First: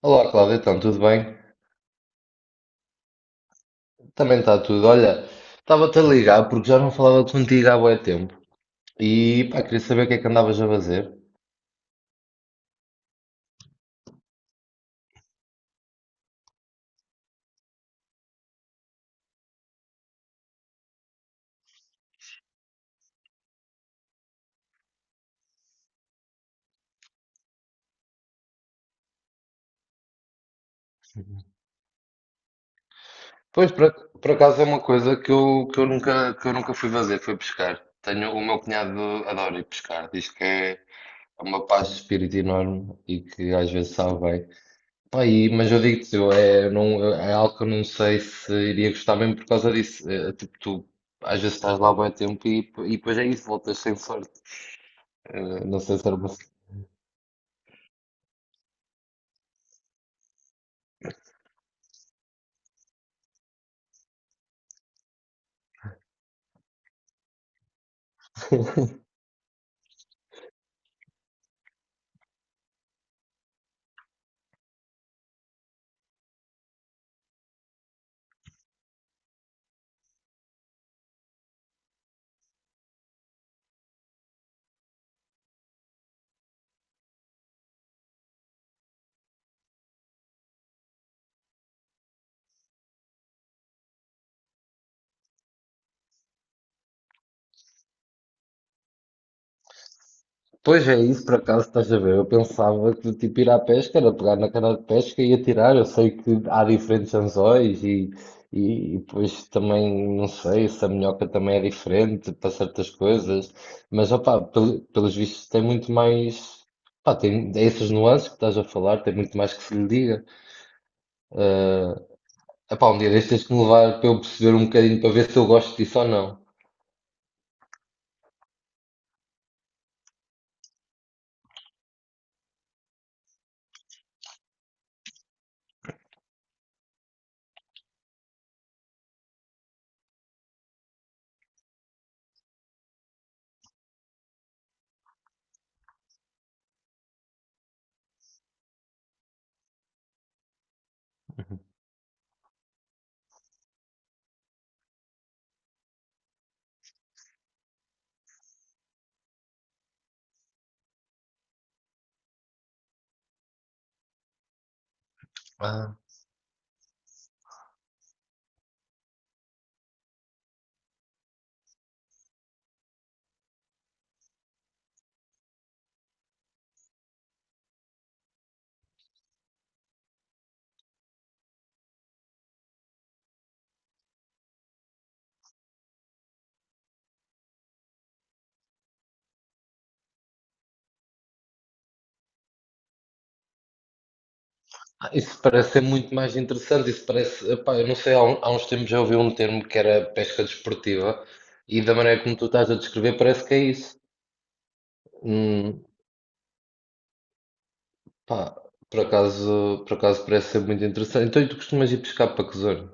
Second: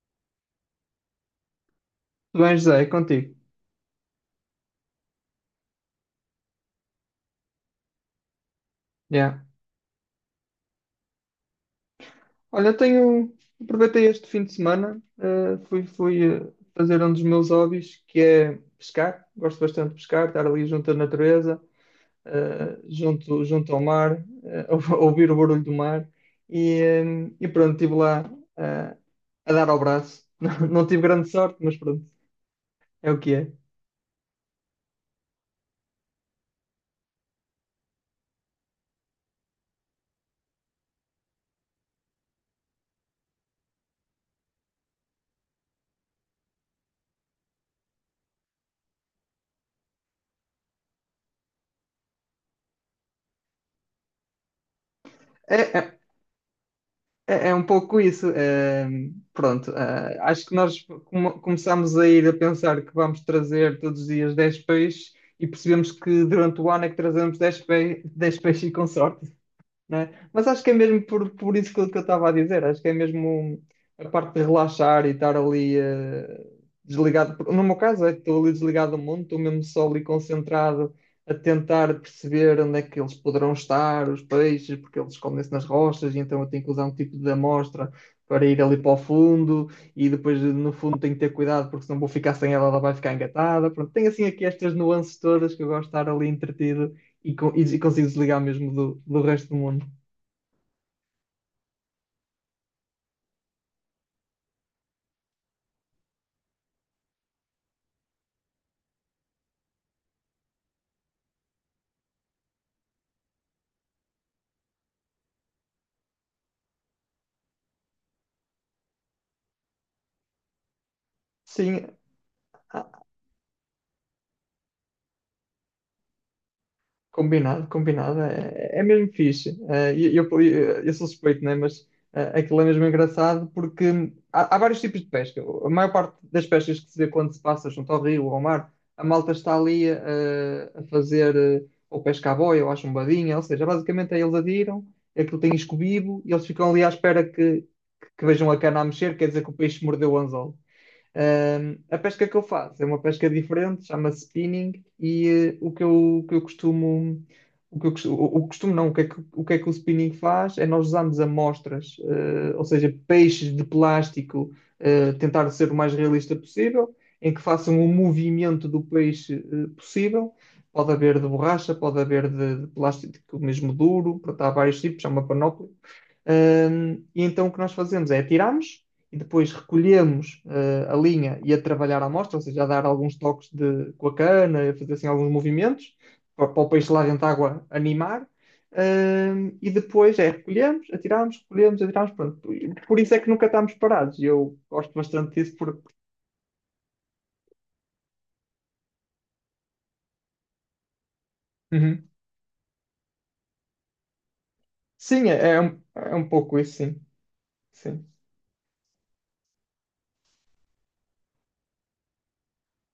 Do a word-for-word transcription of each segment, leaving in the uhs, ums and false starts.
Olá, Cláudia, então, tudo bem? Tudo bem, José, é contigo. Também está tudo. Olha, estava-te a ligar porque já não falava contigo há bué tempo Yeah. e pá, queria saber o que é que andavas a fazer. Olha, tenho. Aproveitei este fim de semana, eh, fui, fui eh, fazer um dos meus hobbies, que é pescar. Gosto bastante de pescar, estar ali junto à natureza, eh, junto, junto ao mar, eh, ouvir o barulho do mar. E, eh, e pronto, estive lá, eh, a dar ao braço. Não, tive grande sorte, mas pronto, é o que é. Pois, por, ac- por acaso é uma coisa que eu, que eu nunca, que eu nunca fui fazer, foi pescar. Tenho, o meu cunhado adora ir pescar, diz que é uma paz de espírito enorme e que às vezes sabe bem. Pá, e- mas eu digo-te, eu- é, não, é algo que eu não sei se iria gostar mesmo por causa disso. É, é tipo, tu às vezes estás lá há bué tempo e, e depois é isso, voltas sem sorte. É, Eh, Não sei é. se era uma. É, é um pouco isso. Eh, pronto, eh, acho que nós come- começámos a ir a pensar que vamos trazer todos os dias dez peixes, e percebemos que durante o ano é que trazemos dez pe dez peixes e consorte, não é? Mas acho que é mesmo por, por isso que eu que eu estava a dizer. Acho que é mesmo a parte de relaxar e estar ali eh, desligado. No meu caso, é que estou ali desligado do mundo, estou mesmo só ali concentrado a tentar perceber onde é que eles poderão estar, os peixes, porque eles escondem-se nas rochas, e então eu tenho que usar um tipo de amostra para ir ali para o fundo, e depois no fundo tenho que ter cuidado, porque senão vou ficar sem ela, ela vai ficar engatada. Pronto, tem assim aqui estas nuances todas que eu gosto de estar ali entretido, e co- e consigo desligar mesmo do, do resto do mundo. Pois é, isso por acaso estás a ver? Eu pensava que tipo ir à pesca era pegar na cana de pesca e atirar. Eu sei que há diferentes anzóis e, e, e depois também não sei se a minhoca também é diferente para certas coisas, mas opá, pel- pelos vistos tem muito mais. Pá, tem essas nuances que estás a falar, tem muito mais que se lhe diga. Sim, Ah, ah, epá, um dia deixas-me levar para eu perceber um bocadinho para ver se eu gosto disso ou não. combinado, combinado. É, é mesmo fixe. É, e eu, eu, eu sou suspeito, né? Mas é, aquilo é mesmo engraçado porque há, há vários tipos de pesca. A maior parte das pescas que se vê quando se passa junto ao rio ou ao mar, a malta está ali, eh, a, fazer eh, ou pesca à boia ou à chumbadinha, ou seja, basicamente é eles adiram, aquilo tem escobibo e eles ficam ali à espera que, que vejam a cana a mexer, quer dizer que o peixe mordeu o anzol. Ahm, a pesca que eu faço é uma pesca diferente, chama-se spinning. E eh, o que eu, o que eu costumo, o que eu costumo, o, o costumo, não, o que é que, o que é que o spinning faz é: nós usamos amostras, eh, ou seja, peixes de plástico, eh, tentar ser o mais realista possível, em que façam o movimento do peixe, eh, possível. Pode haver de borracha, pode haver de, de plástico mesmo duro. Portanto, há vários tipos, é uma panóplia. Ahm, e então o que nós fazemos é: atiramos e depois recolhemos eh, a linha e a trabalhar a amostra, ou seja, a dar alguns toques de, com a cana, a fazer assim alguns movimentos para, para o peixe lá dentro da água animar. Ahm, e depois é recolhemos, atiramos, recolhemos, atiramos, pronto. Por isso é que nunca estamos parados. E eu gosto bastante Isso disso. parece Por... ser muito mais interessante. Isso parece, epá, eu não sei, há, um- há uns tempos já ouvi um termo que era pesca desportiva e da Uhum. maneira como tu estás a descrever parece que é isso. Sim, é, é um, Hum, é um pouco isso, sim. Sim. pá, por acaso, por acaso parece ser muito interessante. Então, e tu costumas ir pescar para que zona?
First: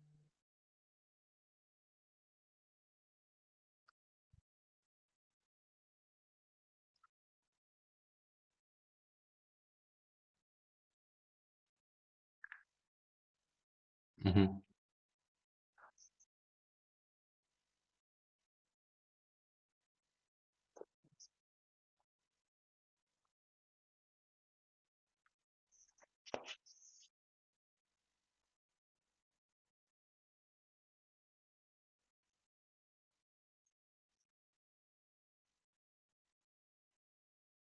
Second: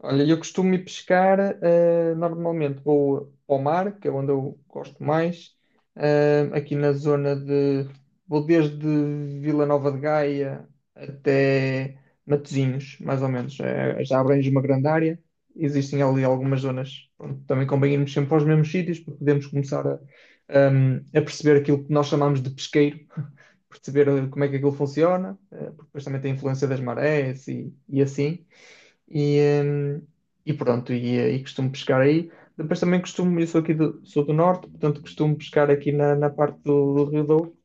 Olha, eu costumo ir pescar. Eh, normalmente vou ao mar, que é onde eu gosto mais, eh, aqui na zona de. Vou desde Vila Nova de Gaia até Matosinhos, mais ou menos. Eh, já abrange uma Uhum. grande área. Existem ali algumas zonas. Pronto, também convém irmos sempre aos mesmos sítios para podermos começar a, ehm, a perceber aquilo que nós chamamos de pesqueiro, perceber eh, como é que aquilo funciona, eh, porque depois também tem a influência das marés e, e assim. E, hum, e pronto, e, eh, e costumo pescar aí. Depois também costumo, eu sou aqui do, sou do norte, portanto costumo pescar aqui na, na parte do, do Rio Douro,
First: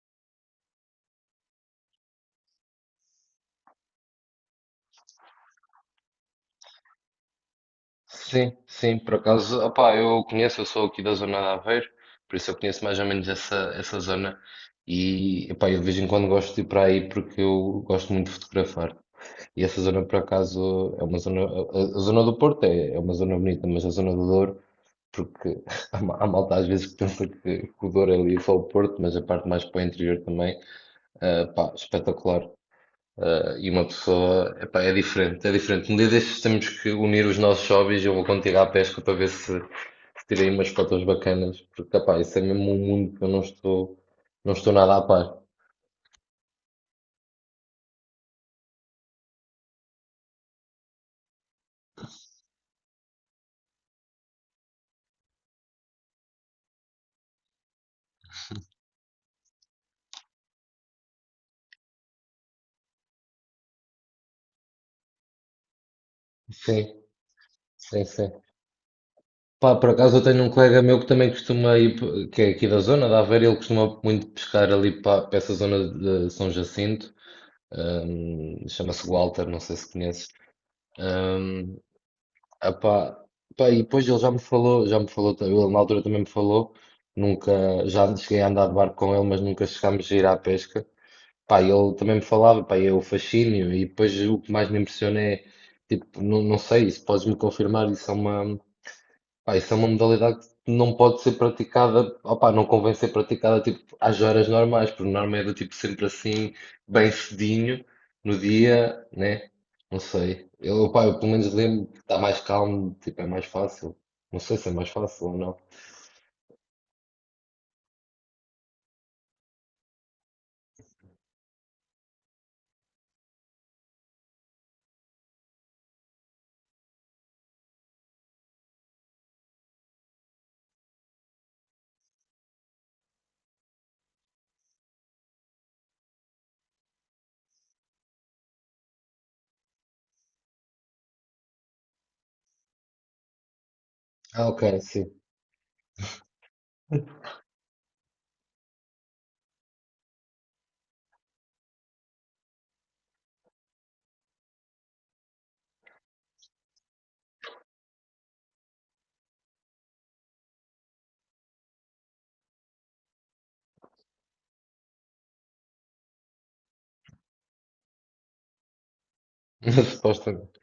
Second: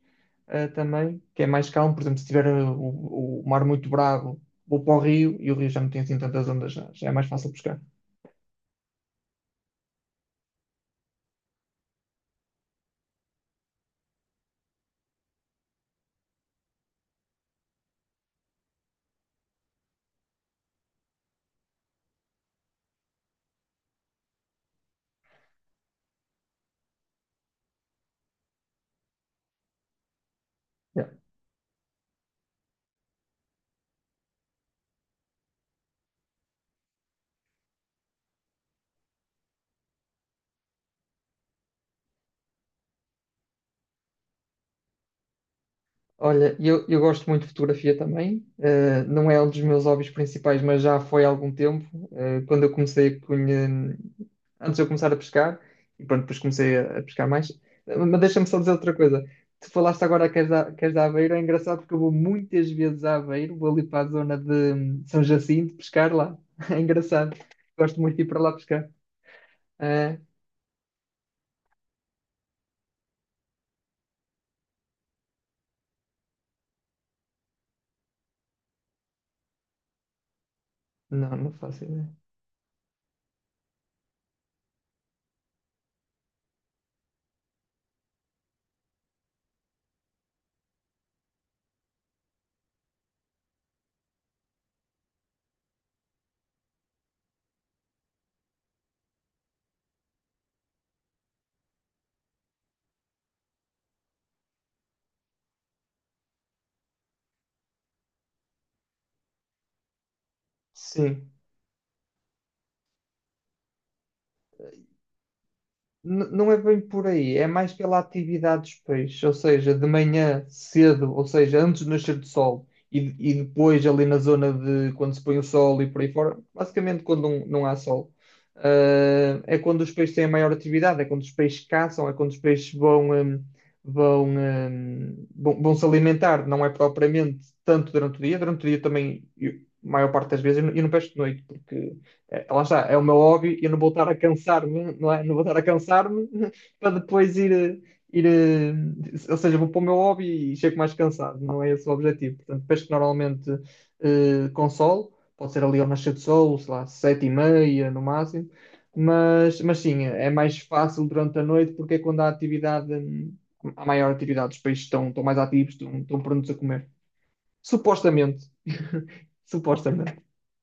eh, também, que é mais calmo. Por exemplo, se tiver eh, o, o mar muito bravo, vou para o rio, e o rio já não tem assim tantas ondas, já, já é mais fácil pescar. Sim, sim, por acaso, opá, eu conheço, eu sou aqui da zona de Aveiro, por isso eu conheço mais ou menos essa, essa zona e, opá, eu de vez em quando gosto de ir para aí porque eu gosto muito de fotografar. E essa zona, por acaso, é uma zona. A, a- a zona do Porto é, é uma zona bonita, mas a zona do Douro, porque há, ma- há malta às vezes que pensa que, que o Douro é ali só o Porto, mas a parte mais para o interior também, ah, pá, espetacular. Ah, e uma pessoa, epá, é diferente, é diferente. Um dia destes temos que unir os nossos hobbies. Eu vou contigo à pesca para ver se, se tirei umas fotos bacanas, porque, epá, isso é mesmo um mundo que eu não estou, não estou nada a par. Olha, eu, eu gosto muito de fotografia também. Eh, não é um dos meus hobbies principais, mas já foi há algum tempo. Eh, quando eu comecei a conhe- Antes de eu começar a pescar, e pronto, depois comecei a, a pescar mais. Eh, Mas deixa-me só dizer outra coisa. Tu falaste agora que és da, que és da Aveiro. É engraçado, porque eu vou muitas vezes a Aveiro, vou ali para a zona de hum, São Jacinto pescar lá. É Sim, engraçado. Gosto sim, muito de ir sim. para lá pescar. Pá, por acaso É, eu tenho um colega meu que também costuma ir, p- que é aqui da zona da Aveiro, ele costuma muito pescar ali para, para essa zona de São Jacinto, hum, chama-se Walter, não sei se conheces. não, não Hum, faço ideia. ah pá, pá, e depois ele já me falou, já me falou, ta- ele na altura também me falou, nunca, já cheguei a andar de barco com ele, mas nunca chegámos a ir à pesca. Pá, e ele também me falava, pá, e é o fascínio, e depois o que mais me impressiona é, tipo, não, não sei, se podes me confirmar, isso é uma. Pá, isso é uma modalidade que não pode ser praticada, opá, não convém ser praticada tipo, às horas normais, porque normalmente é do tipo sempre assim, bem cedinho, no dia, né? Não sei. Eu, opá, eu Sim. pelo menos lembro que está mais calmo, tipo, é mais fácil. Não sei se é mais fácil ou não. N- Não é bem por aí, é mais pela atividade dos peixes, ou seja, de manhã cedo, ou seja, antes do nascer do sol, e, e depois ali na zona de quando se põe o sol e por aí fora, basicamente quando não, não há sol. Ah, é quando os peixes têm a maior atividade, é quando os peixes caçam, é quando os peixes vão, hum, vão, hum, vão, vão se alimentar. Não é propriamente tanto durante o dia. Durante o dia também, eu- a maior parte das vezes, eu não eu não pesco de noite, porque é, lá está, é o meu hobby. Eu não vou estar a Ah, ok, cansar-me, sim. não é? Não vou estar a cansar-me para depois ir, eh, ir, eh, ou seja, vou para o meu hobby e chego mais cansado. Não é esse o objetivo. Portanto, pesco normalmente eh, com sol, pode ser ali ao nascer do sol, sei lá, sete e meia no máximo. Mas, mas sim, é mais fácil durante a noite porque é quando há atividade, hum, há maior atividade, os peixes estão, estão mais ativos, estão, estão prontos a comer. Supostamente. Supostamente. Supostamente.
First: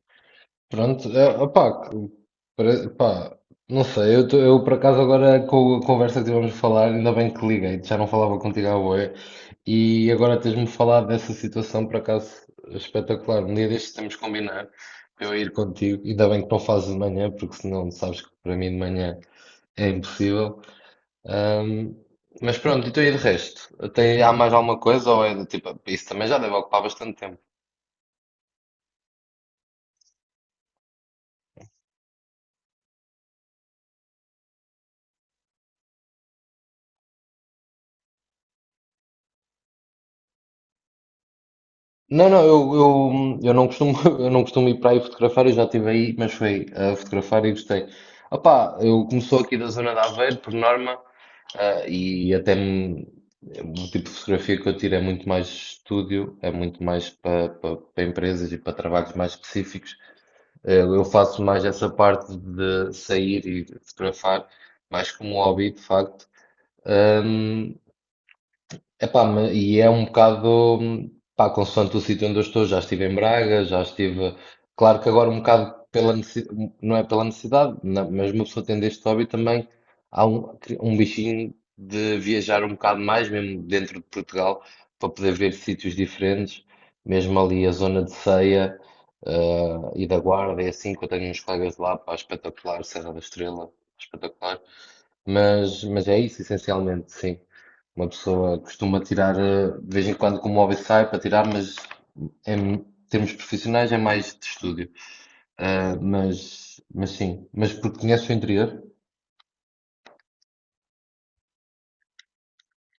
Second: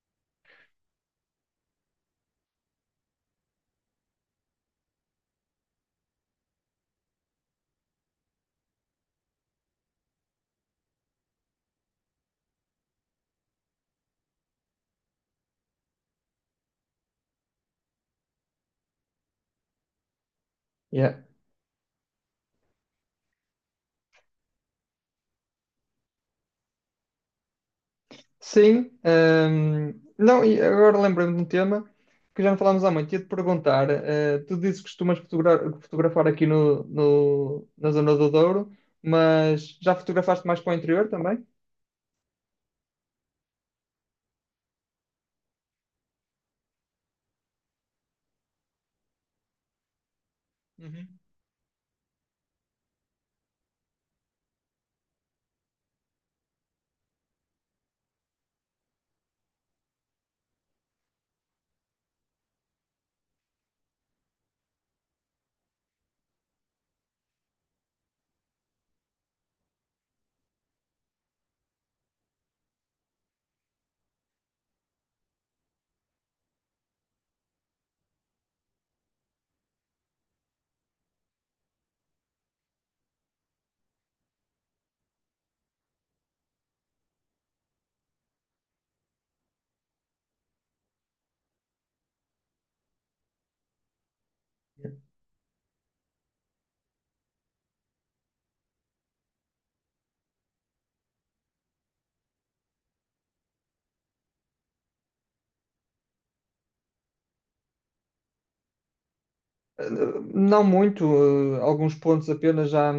Pronto, é, opá, pare- pá, não sei, eu, tô- eu por acaso agora com a conversa que tivemos a falar, ainda bem que liguei, já não falava contigo à boia, e agora tens-me falado dessa situação, por acaso espetacular. Um dia destes temos que combinar para eu ir contigo, ainda bem que não fazes de manhã, porque senão sabes que para mim de manhã é impossível. Yeah. Ahm, mas pronto, então e de resto? Tem, há mais alguma coisa ou é do tipo, isso também já deve ocupar bastante tempo? Sim, hum, não, e agora lembrei-me de um tema que já não falámos há muito. Ia-te perguntar: eh, tu dizes que costumas fotogra- fotografar aqui no, no- na zona do Douro, mas já fotografaste mais para o interior também? Não, não, eu, eu, eu não costumo, eu não costumo ir para aí fotografar, eu já estive aí, mas foi a fotografar e gostei. Opá, eu começou aqui da zona de Aveiro, por norma, Uhum. ah, e até me- o tipo de fotografia que eu tiro é muito mais estúdio, é muito mais para pa, para empresas e para trabalhos mais específicos. Eh, Eu faço mais essa parte de sair e fotografar, mais como hobby, de facto. Epá, ma- e é um bocado, pá, consoante o sítio onde eu estou, já estive em Braga, já estive, claro que agora um bocado pela necessidade, não é pela necessidade, não, mas uma pessoa tendo este hobby também, há um, um bichinho de viajar um bocado mais, mesmo dentro de Portugal, para poder ver sítios diferentes, mesmo ali a zona de Ceia, eh, e da Guarda, é assim que eu tenho uns colegas de lá, pá, espetacular, Serra da Estrela, espetacular. Mas, mas é isso, essencialmente, sim. Uma pessoa costuma tirar, eh, de vez em quando, como hobby sai para tirar, mas em termos profissionais é mais de estúdio. Ah, mas, mas sim, mas porque conheces o interior? Não muito, eh, alguns pontos apenas já,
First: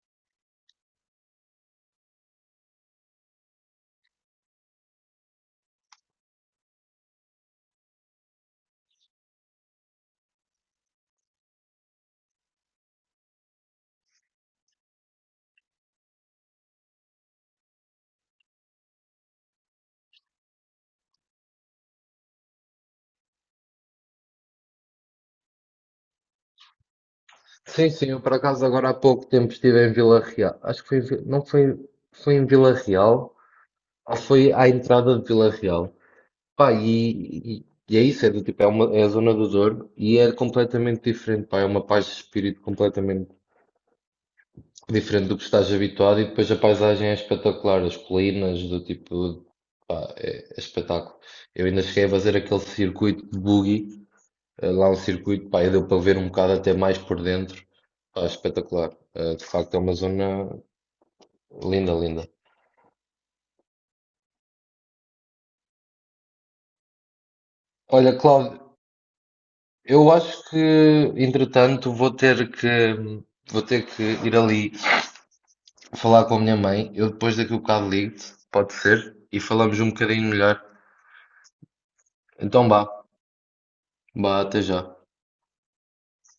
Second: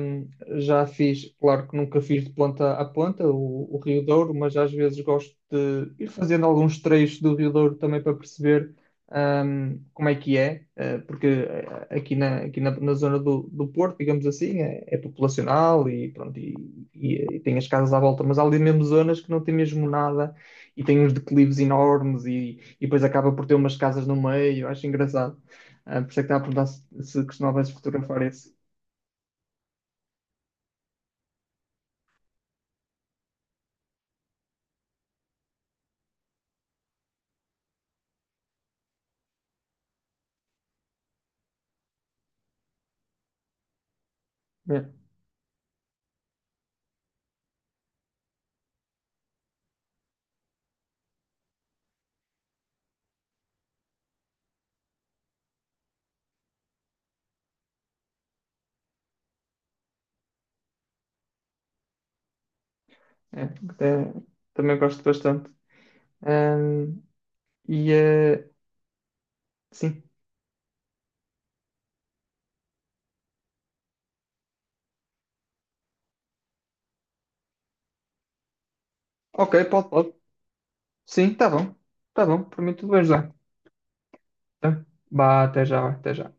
já fiz. Claro que nunca fiz de ponta a ponta o, o Rio Douro, mas às vezes gosto de ir fazendo alguns trechos do Rio Douro também para perceber ahm, como é que é, eh, porque eh, aqui na, aqui na, na zona do, do Porto, digamos assim, é, é populacional, e pronto, e, e- e tem as casas à volta, mas há ali mesmo zonas que não tem mesmo nada, e tem uns declives enormes, e, e depois acaba por ter umas casas no meio. Acho engraçado. Ah, por isso é que estava a perguntar se, se costumavas Sim, sim, fotografar eu por esse. acaso agora há pouco tempo estive em Vila Real. Acho que foi, em Vi- não foi, foi em Vila Real, ou foi à entrada de Vila Real. Pá, e, e- e é isso, é do tipo, é, uma, é a zona do Douro e é completamente diferente, pá, é uma paz de espírito completamente É, diferente do que estás habituado e depois a paisagem é espetacular, as colinas do tipo, pá, é, é espetáculo. Eu ainda cheguei a fazer aquele circuito de buggy, eh, lá um circuito, pá, e deu para ver um bocado até mais por dentro, pá, espetacular. Eh, de facto é uma zona linda, linda. é, até- também gosto bastante. Ahm, e Olha, eh, Cláudio, sim. eu acho que, entretanto, vou ter que, vou ter que ir ali falar com a minha mãe. Eu depois daqui a bocado ligo-te, pode ser, e Ok, falamos pode, um pode. bocadinho melhor. Sim, tá bom. Tá bom, por Então mim vá, tudo bem já. vá, até Então, já. vá, até já, até já.